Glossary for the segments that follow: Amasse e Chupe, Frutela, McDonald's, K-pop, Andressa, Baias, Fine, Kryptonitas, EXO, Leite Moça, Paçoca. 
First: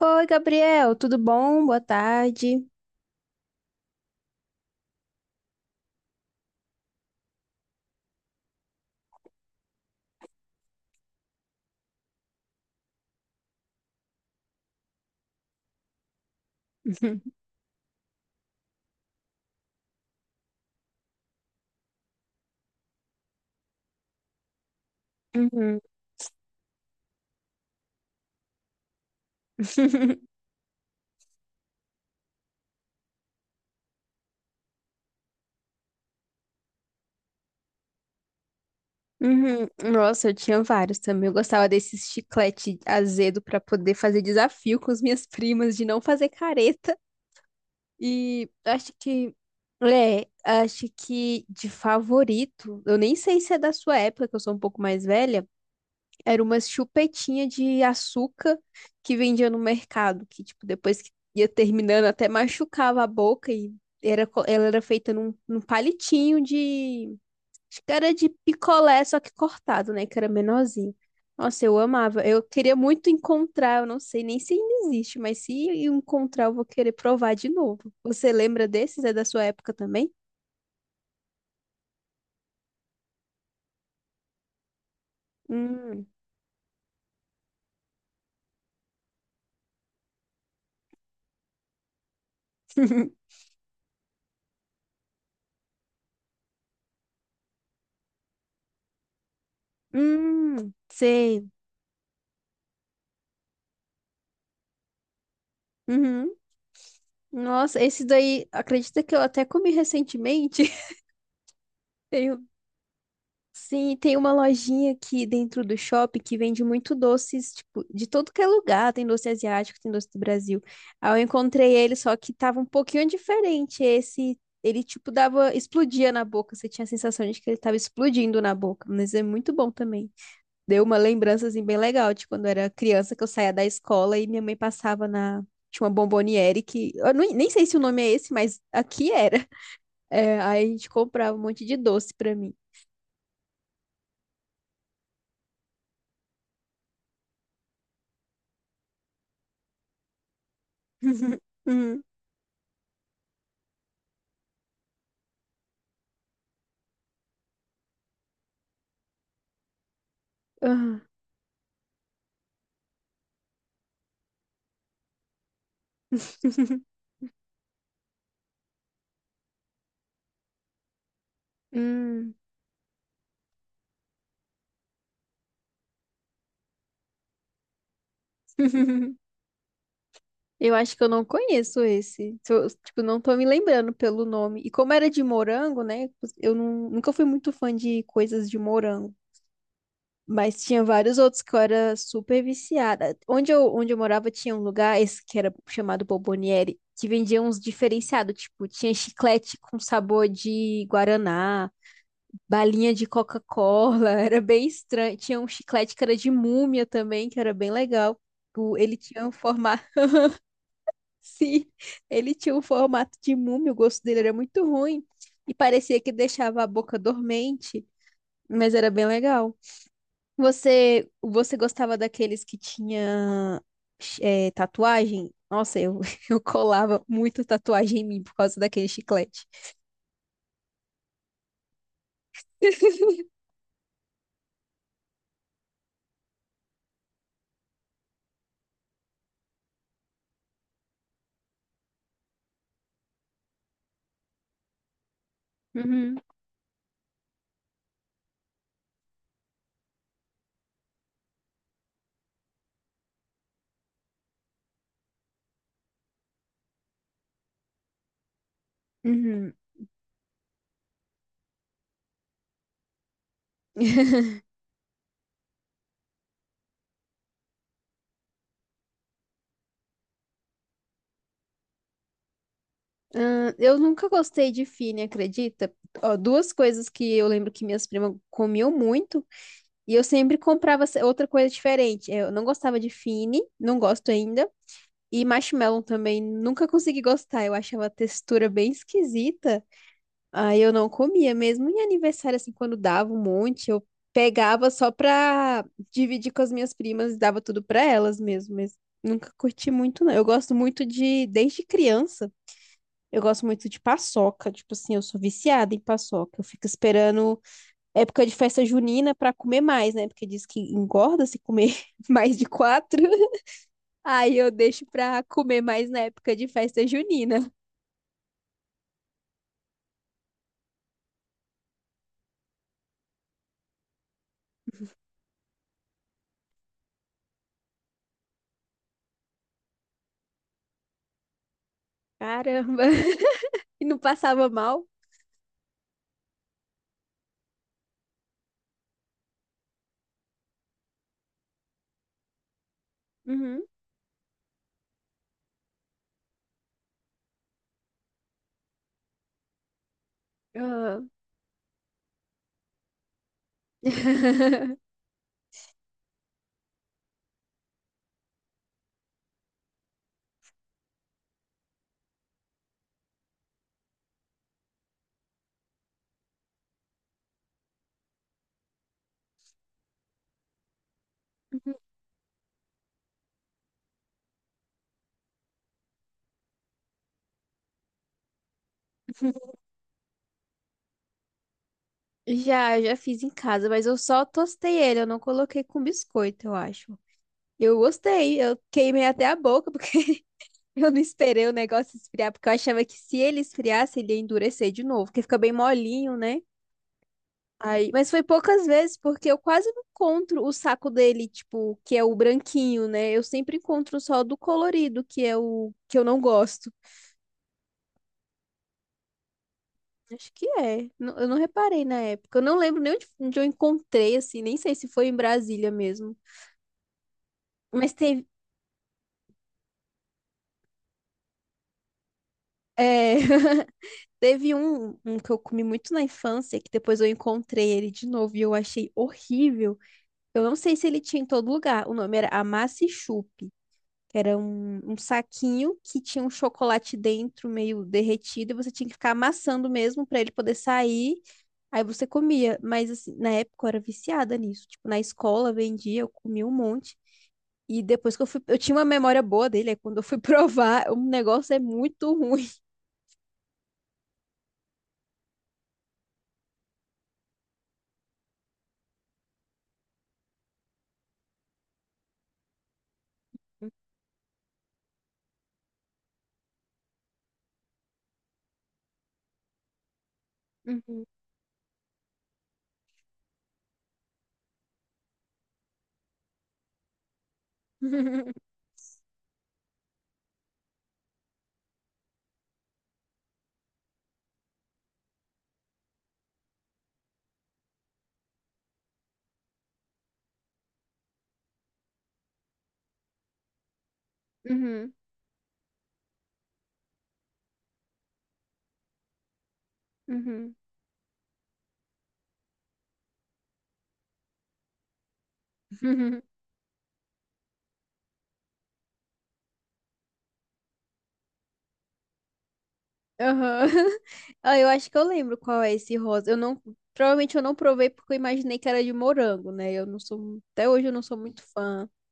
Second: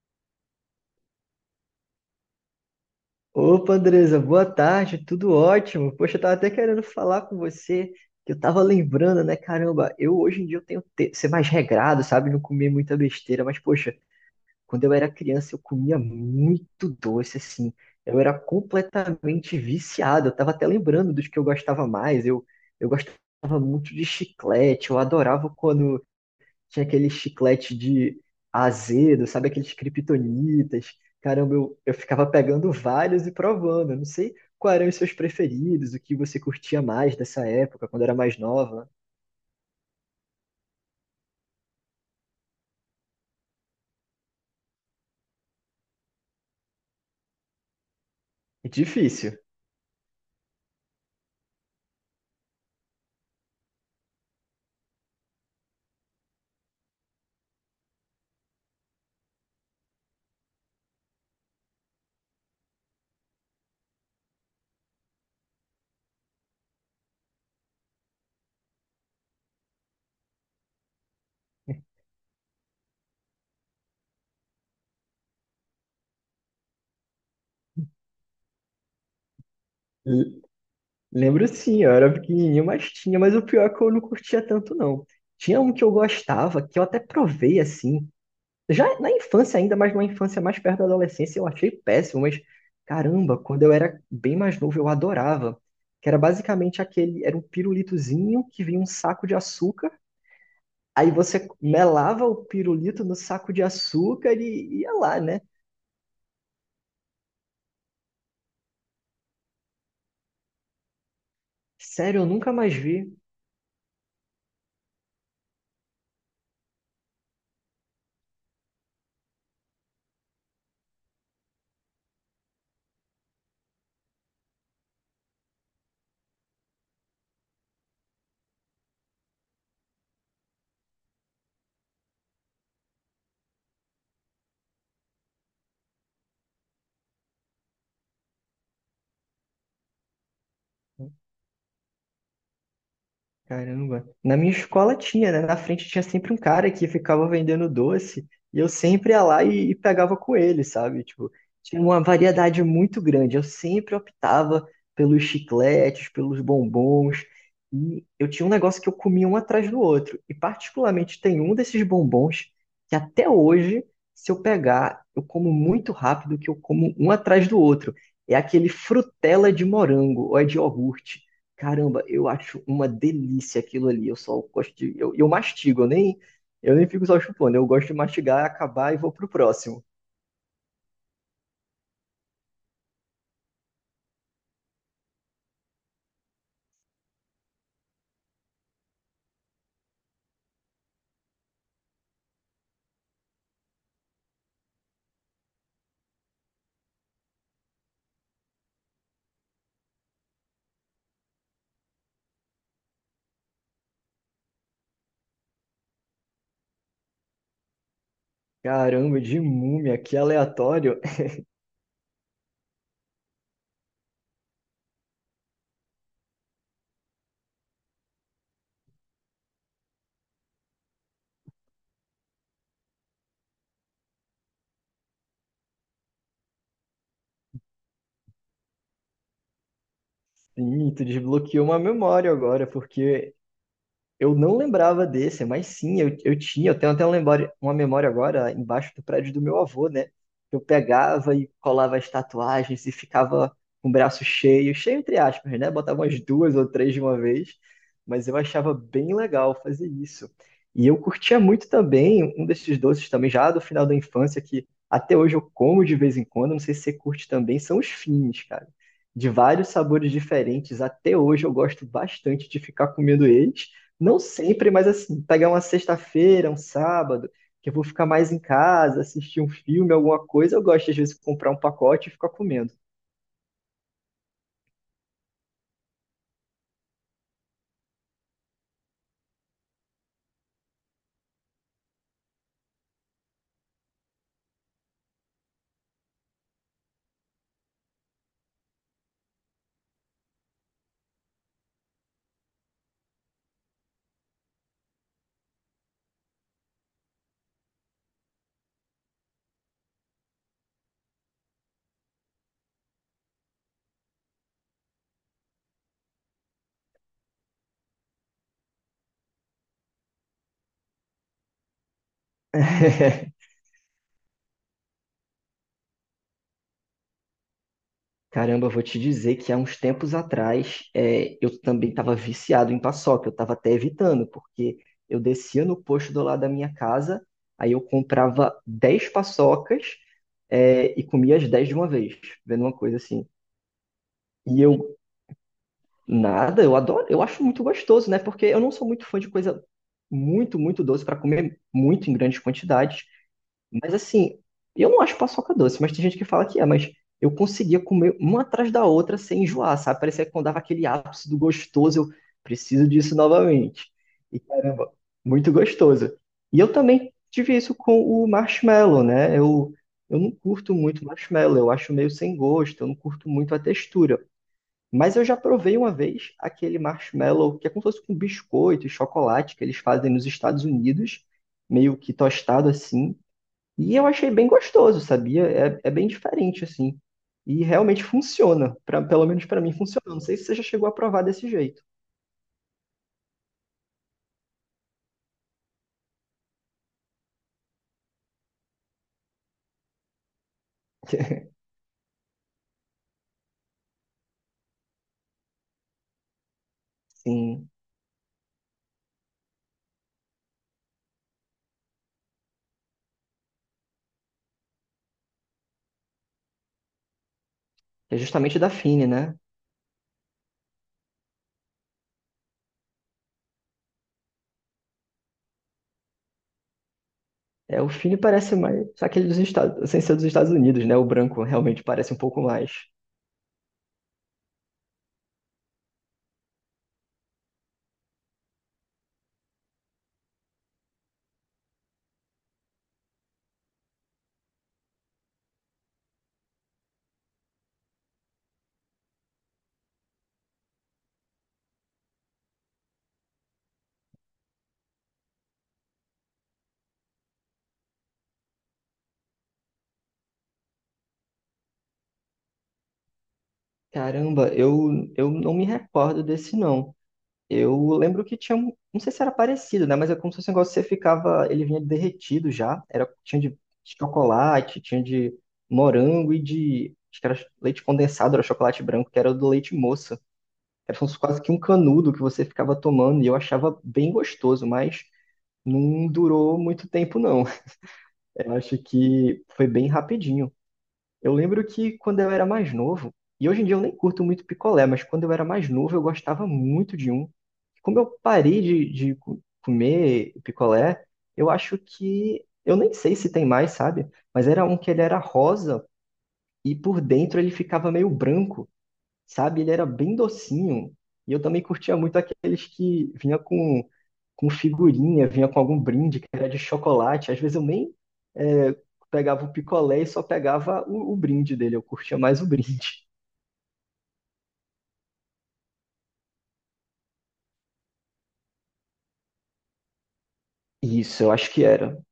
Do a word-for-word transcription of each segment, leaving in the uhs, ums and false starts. Oi, Gabriel, tudo bom? Boa tarde. Opa, Andresa, boa tarde, tudo ótimo. Poxa, eu tava até querendo falar com você, que eu tava lembrando, né? Caramba, eu hoje em dia eu tenho que ser mais regrado, sabe? Não comer muita besteira, mas poxa, quando eu era criança eu comia muito doce, assim. Eu era completamente viciado. Eu tava até lembrando dos que eu gostava mais. Eu, eu gostava muito de chiclete, eu adorava Uhum, quando tinha aquele chiclete de azedo, sabe? Aqueles kryptonitas. Caramba, eu, eu ficava pegando vários e provando. Eu não sei quais eram os seus preferidos, o que você curtia mais dessa época, quando era mais nova. uhum. Nossa, eu tinha vários também. Eu gostava desse chiclete azedo pra poder fazer desafio com as minhas primas de não fazer careta. E É acho difícil. que, é, acho que de favorito, eu nem sei se é da sua época, que eu sou um pouco mais velha. Era umas chupetinha de açúcar que vendia no mercado, que, tipo, depois que ia terminando, até machucava a boca e era, co- ela era feita num, num palitinho de. Acho que era de picolé, só que cortado, né? Que era menorzinho. Nossa, eu amava. Eu queria muito encontrar, eu não sei nem se ainda existe, mas se eu encontrar, eu vou querer provar de novo. Você lembra desses? É da sua época também? L- Lembro sim, eu era pequenininho, mas tinha, mas o pior é que eu não curtia tanto, não. Tinha um que eu Hum. gostava, que eu até provei assim, já na infância ainda, mas numa infância mais perto da adolescência, eu achei péssimo, mas caramba, quando eu era bem mais novo, eu adorava. Que era basicamente aquele, era um pirulitozinho que vinha um saco de açúcar, Hum, aí sei. você melava o pirulito no saco de açúcar e ia lá, né? Uhum. Nossa, esse daí, acredita que eu até comi recentemente? Sério, eu Tem um- nunca mais vi. sim, tem uma lojinha aqui dentro do shopping que vende muito doces, tipo, de todo que é lugar. Tem doce asiático, tem doce do Brasil. Aí eu encontrei ele, só que tava um pouquinho diferente. Esse, ele, tipo, dava, explodia na boca. Você tinha a sensação de que ele tava explodindo na boca. Mas é muito bom também. Deu uma lembrança, assim, bem legal de quando eu era criança, que eu saía da escola e minha mãe passava na. Tinha uma bomboniere que. Eu nem nem sei se o nome é esse, mas aqui era. É, aí a gente comprava um monte de doce pra mim. Caramba. Na minha escola tinha, né? Na frente tinha sempre um cara que ficava vendendo doce e eu sempre ia lá e, e pegava com ele, sabe? Tipo, tinha Hum, uma variedade muito grande. Eu sempre optava pelos chicletes, pelos bombons. E eu tinha um negócio que eu comia um atrás do outro. E ah, particularmente tem um desses bombons que até hoje, se eu pegar, eu como muito rápido que eu como um atrás do outro. É aquele frutela de morango ou é de iogurte. Caramba, eu hum. acho uma delícia aquilo ali. Eu só gosto de. Eu, eu mastigo, eu nem, eu nem fico só chupando. Eu gosto de mastigar, acabar e vou pro próximo. Eu acho que eu não conheço esse. Se eu- Tipo, não tô me lembrando pelo nome. E como era de morango, né? Eu não- Nunca fui muito fã de coisas de morango. Mas tinha vários outros que eu era super viciada. Onde eu, onde eu morava tinha um lugar, esse que era chamado Bomboniere, que vendia uns diferenciados. Tipo, tinha chiclete com sabor de guaraná, balinha de Coca-Cola, era bem estranho. Tinha um chiclete que era de múmia também, que era bem legal. O- Ele Caramba, tinha um de formato, múmia, que aleatório. Sim, ele tinha um formato de múmia, o gosto dele era muito ruim e parecia que deixava a boca dormente, mas era bem legal. Você, você gostava daqueles que tinha eh, tatuagem? Nossa, eu, eu colava muito tatuagem em mim por causa daquele chiclete. Sim, tu desbloqueou uma memória agora, porque eu não lembrava desse, mas sim, eu, eu tinha. Eu tenho até uma memória, uma memória agora embaixo do prédio do meu avô, né? Eu pegava e colava as tatuagens e ficava com o braço cheio, cheio entre aspas, né? Botava umas Uhum, duas ou três de uma vez, mas eu achava bem legal fazer isso. E eu curtia muito também um desses doces também, já do final da infância, que até hoje eu como de vez em quando, não sei se você curte também, são os fins, cara. De uhum. vários sabores diferentes, até hoje eu gosto bastante de ficar comendo eles. Não sempre, mas assim, pegar uma sexta-feira, um sábado, que eu vou ficar mais em casa, assistir um filme, alguma coisa, eu gosto às vezes de comprar um pacote e ficar comendo. Ah, eu nunca gostei de fine, acredita? Ó, duas coisas que eu lembro que minhas primas comiam muito e eu sempre comprava se- outra coisa diferente. Eu não gostava de fine, não gosto ainda. E marshmallow também nunca consegui gostar. Eu achava a textura bem esquisita. Aí eu não comia mesmo em aniversário assim quando dava um monte, eu pegava só pra dividir com as minhas primas e dava tudo pra elas mesmo, mas nunca curti muito não. Eu gosto muito de Desde criança eu gosto muito de paçoca, tipo assim, eu sou viciada em paçoca. Eu fico esperando época de festa junina pra comer mais, né? Porque diz que engorda se comer mais de quatro. Aí eu deixo pra comer mais na época de festa junina. Caramba, eu vou te dizer que há uns tempos atrás é, eu também estava viciado em paçoca, eu estava até evitando, porque eu descia no posto do lado da minha casa, aí eu comprava dez paçocas é, e comia as dez de uma vez, vendo uma Caramba! coisa assim. E não passava E eu mal? Nada, eu adoro, eu acho muito gostoso, né? Porque eu não sou muito fã de coisa muito, muito doce para comer muito em grandes quantidades. Uhum. Mas assim, eu não acho paçoca doce, mas tem gente que fala que é, mas eu conseguia comer uma atrás da outra sem enjoar, sabe? Parecia que quando dava aquele Ah. ápice do gostoso, eu preciso disso novamente. E caramba, muito gostoso. E eu também tive isso com o marshmallow, né? Eu, eu não curto muito marshmallow, eu acho meio sem gosto, eu não curto muito a textura. Mas eu já provei uma vez aquele marshmallow, que é como se fosse com biscoito e chocolate que eles fazem nos Estados Unidos, meio que tostado assim. E eu achei bem gostoso, sabia? É, é bem diferente assim. E realmente funciona, pra, pelo menos pra mim funciona. Não sei se você já chegou a provar desse jeito. Já, já fiz em casa, mas eu só tostei ele, eu não coloquei com biscoito, eu acho. Eu gostei, eu queimei até a boca, porque eu não esperei o negócio esfriar, porque eu achava que se ele esfriasse, ele ia endurecer de novo, porque fica bem molinho, né? Sim, Aí, mas foi poucas vezes, porque eu quase não encontro o saco dele, tipo, que é o branquinho, né? Eu sempre encontro só do colorido, que é o que eu não gosto. é justamente da Fine, né? Acho que é. Não- Eu não reparei na época. Eu não lembro nem onde, onde eu encontrei, assim, nem sei se foi em Brasília mesmo. É, o Mas Fine teve, parece mais aquele dos Estados, sem ser dos Estados Unidos, né? O branco realmente parece um pouco mais. é, teve um, um que eu comi muito na infância, que depois eu encontrei ele de novo e eu achei horrível. Eu não sei se ele tinha em todo lugar. O nome era Amasse e Chupe, que era um, um saquinho que tinha um chocolate dentro meio derretido e você tinha que ficar amassando mesmo para ele poder sair. Aí você comia. Mas assim, na época eu era viciada nisso. Tipo, na escola vendia, eu comia um monte. E depois que eu fui, eu tinha uma memória boa dele, aí quando eu fui provar, o negócio é muito ruim. Caramba, eu, eu não me recordo desse não. Eu lembro que tinha um, não sei se era parecido, né? Mas é como se fosse um negócio que você ficava, ele vinha derretido já. Era, tinha de chocolate, tinha de morango e de, acho que era leite condensado, era chocolate branco, que era o do leite moça. Era Uhum. como se fosse quase que um canudo que você ficava tomando e eu achava bem gostoso, mas não durou muito tempo, não. Eu acho que foi bem rapidinho. Eu lembro que quando eu era mais novo, e hoje em dia eu nem curto muito picolé, mas quando eu era mais novo eu gostava muito de um. Como eu parei de, de co- comer picolé, eu acho que. Eu nem sei se tem mais, sabe? Mas era um que Uhum. ele era rosa e por dentro ele ficava meio branco, sabe? Ele era bem Uhum. docinho. E eu também curtia muito aqueles que vinha com, com figurinha, vinha com algum brinde Uhum. que era de chocolate. Às vezes eu nem é, pegava o picolé e só pegava o, o brinde dele. Eu curtia mais o brinde. Aham. Ah, eu acho que eu lembro qual é esse rosa. Eu não, Provavelmente eu não provei porque eu imaginei que era de morango, né? Eu não sou, Até hoje eu não sou Isso, eu muito acho que fã. era.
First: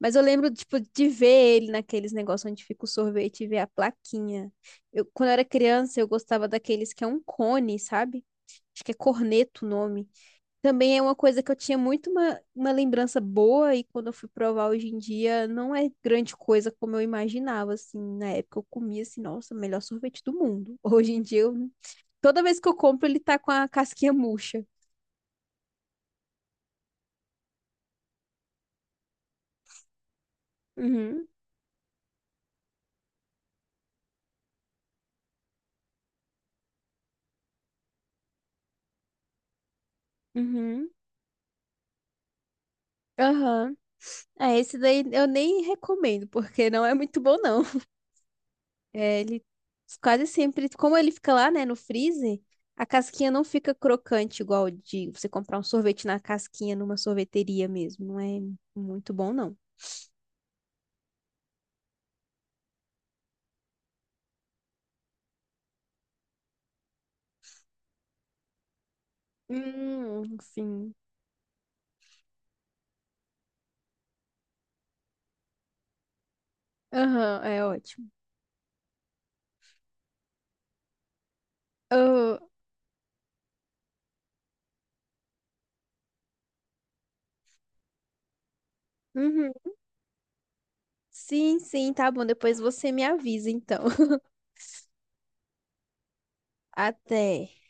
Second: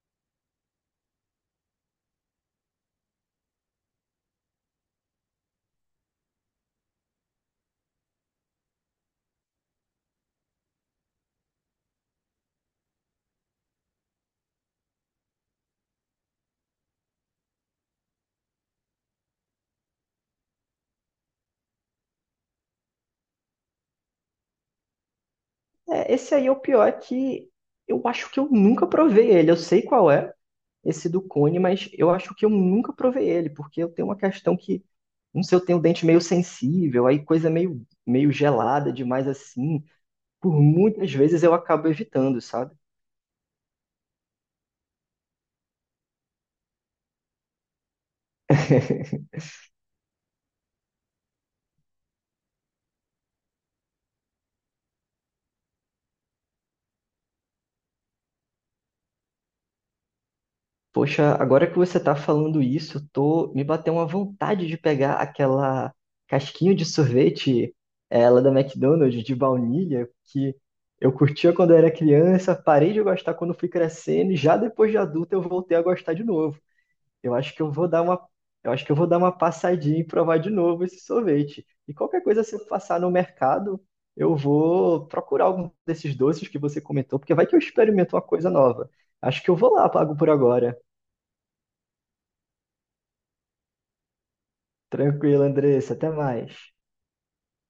Mas eu lembro, tipo, de ver ele naqueles negócios onde fica o sorvete e ver a plaquinha. Eu, quando eu era criança, eu gostava daqueles que é um cone, sabe? Acho que é corneto o nome. Também é uma coisa que eu tinha muito uma, uma lembrança boa e quando eu fui provar hoje em dia, não é grande coisa como eu imaginava, assim. Na época eu comia assim, nossa, melhor sorvete do mundo. Hoje em dia, eu- toda vez que eu compro, ele tá com a casquinha murcha. É, esse aí é o pior que eu acho que eu nunca provei ele. Eu sei qual é esse do Uhum, cone, mas eu acho que eu nunca provei ele, porque eu tenho uma questão que, não sei, eu tenho o dente meio sensível, aí coisa meio, meio gelada demais assim. Por uhum, muitas vezes eu acabo evitando, sabe? aham. Ah, esse daí eu nem recomendo, porque não é muito bom, não. É, ele quase sempre, como ele fica lá, né, no freezer, a casquinha não fica crocante igual de você comprar um sorvete na casquinha numa sorveteria mesmo. Não é muito bom, não. Poxa, agora que você tá falando isso, eu tô, me bateu uma vontade de pegar aquela casquinha de sorvete, ela da McDonald's de baunilha, Hum, que sim. eu curtia quando eu era criança, parei de gostar quando fui crescendo e já depois de adulto eu voltei a gostar de novo. Eu Aham, acho que é eu vou dar ótimo. uma, eu acho que eu vou dar uma passadinha e provar de novo esse sorvete. E qualquer Ah, coisa, se eu passar no mercado, eu vou procurar algum desses doces que você comentou, porque vai que eu experimento uma coisa nova. Acho que uhum. eu vou lá, pago por agora. Sim, sim, tá bom. Depois você me avisa, então. Tranquilo, Andressa, até mais. Até.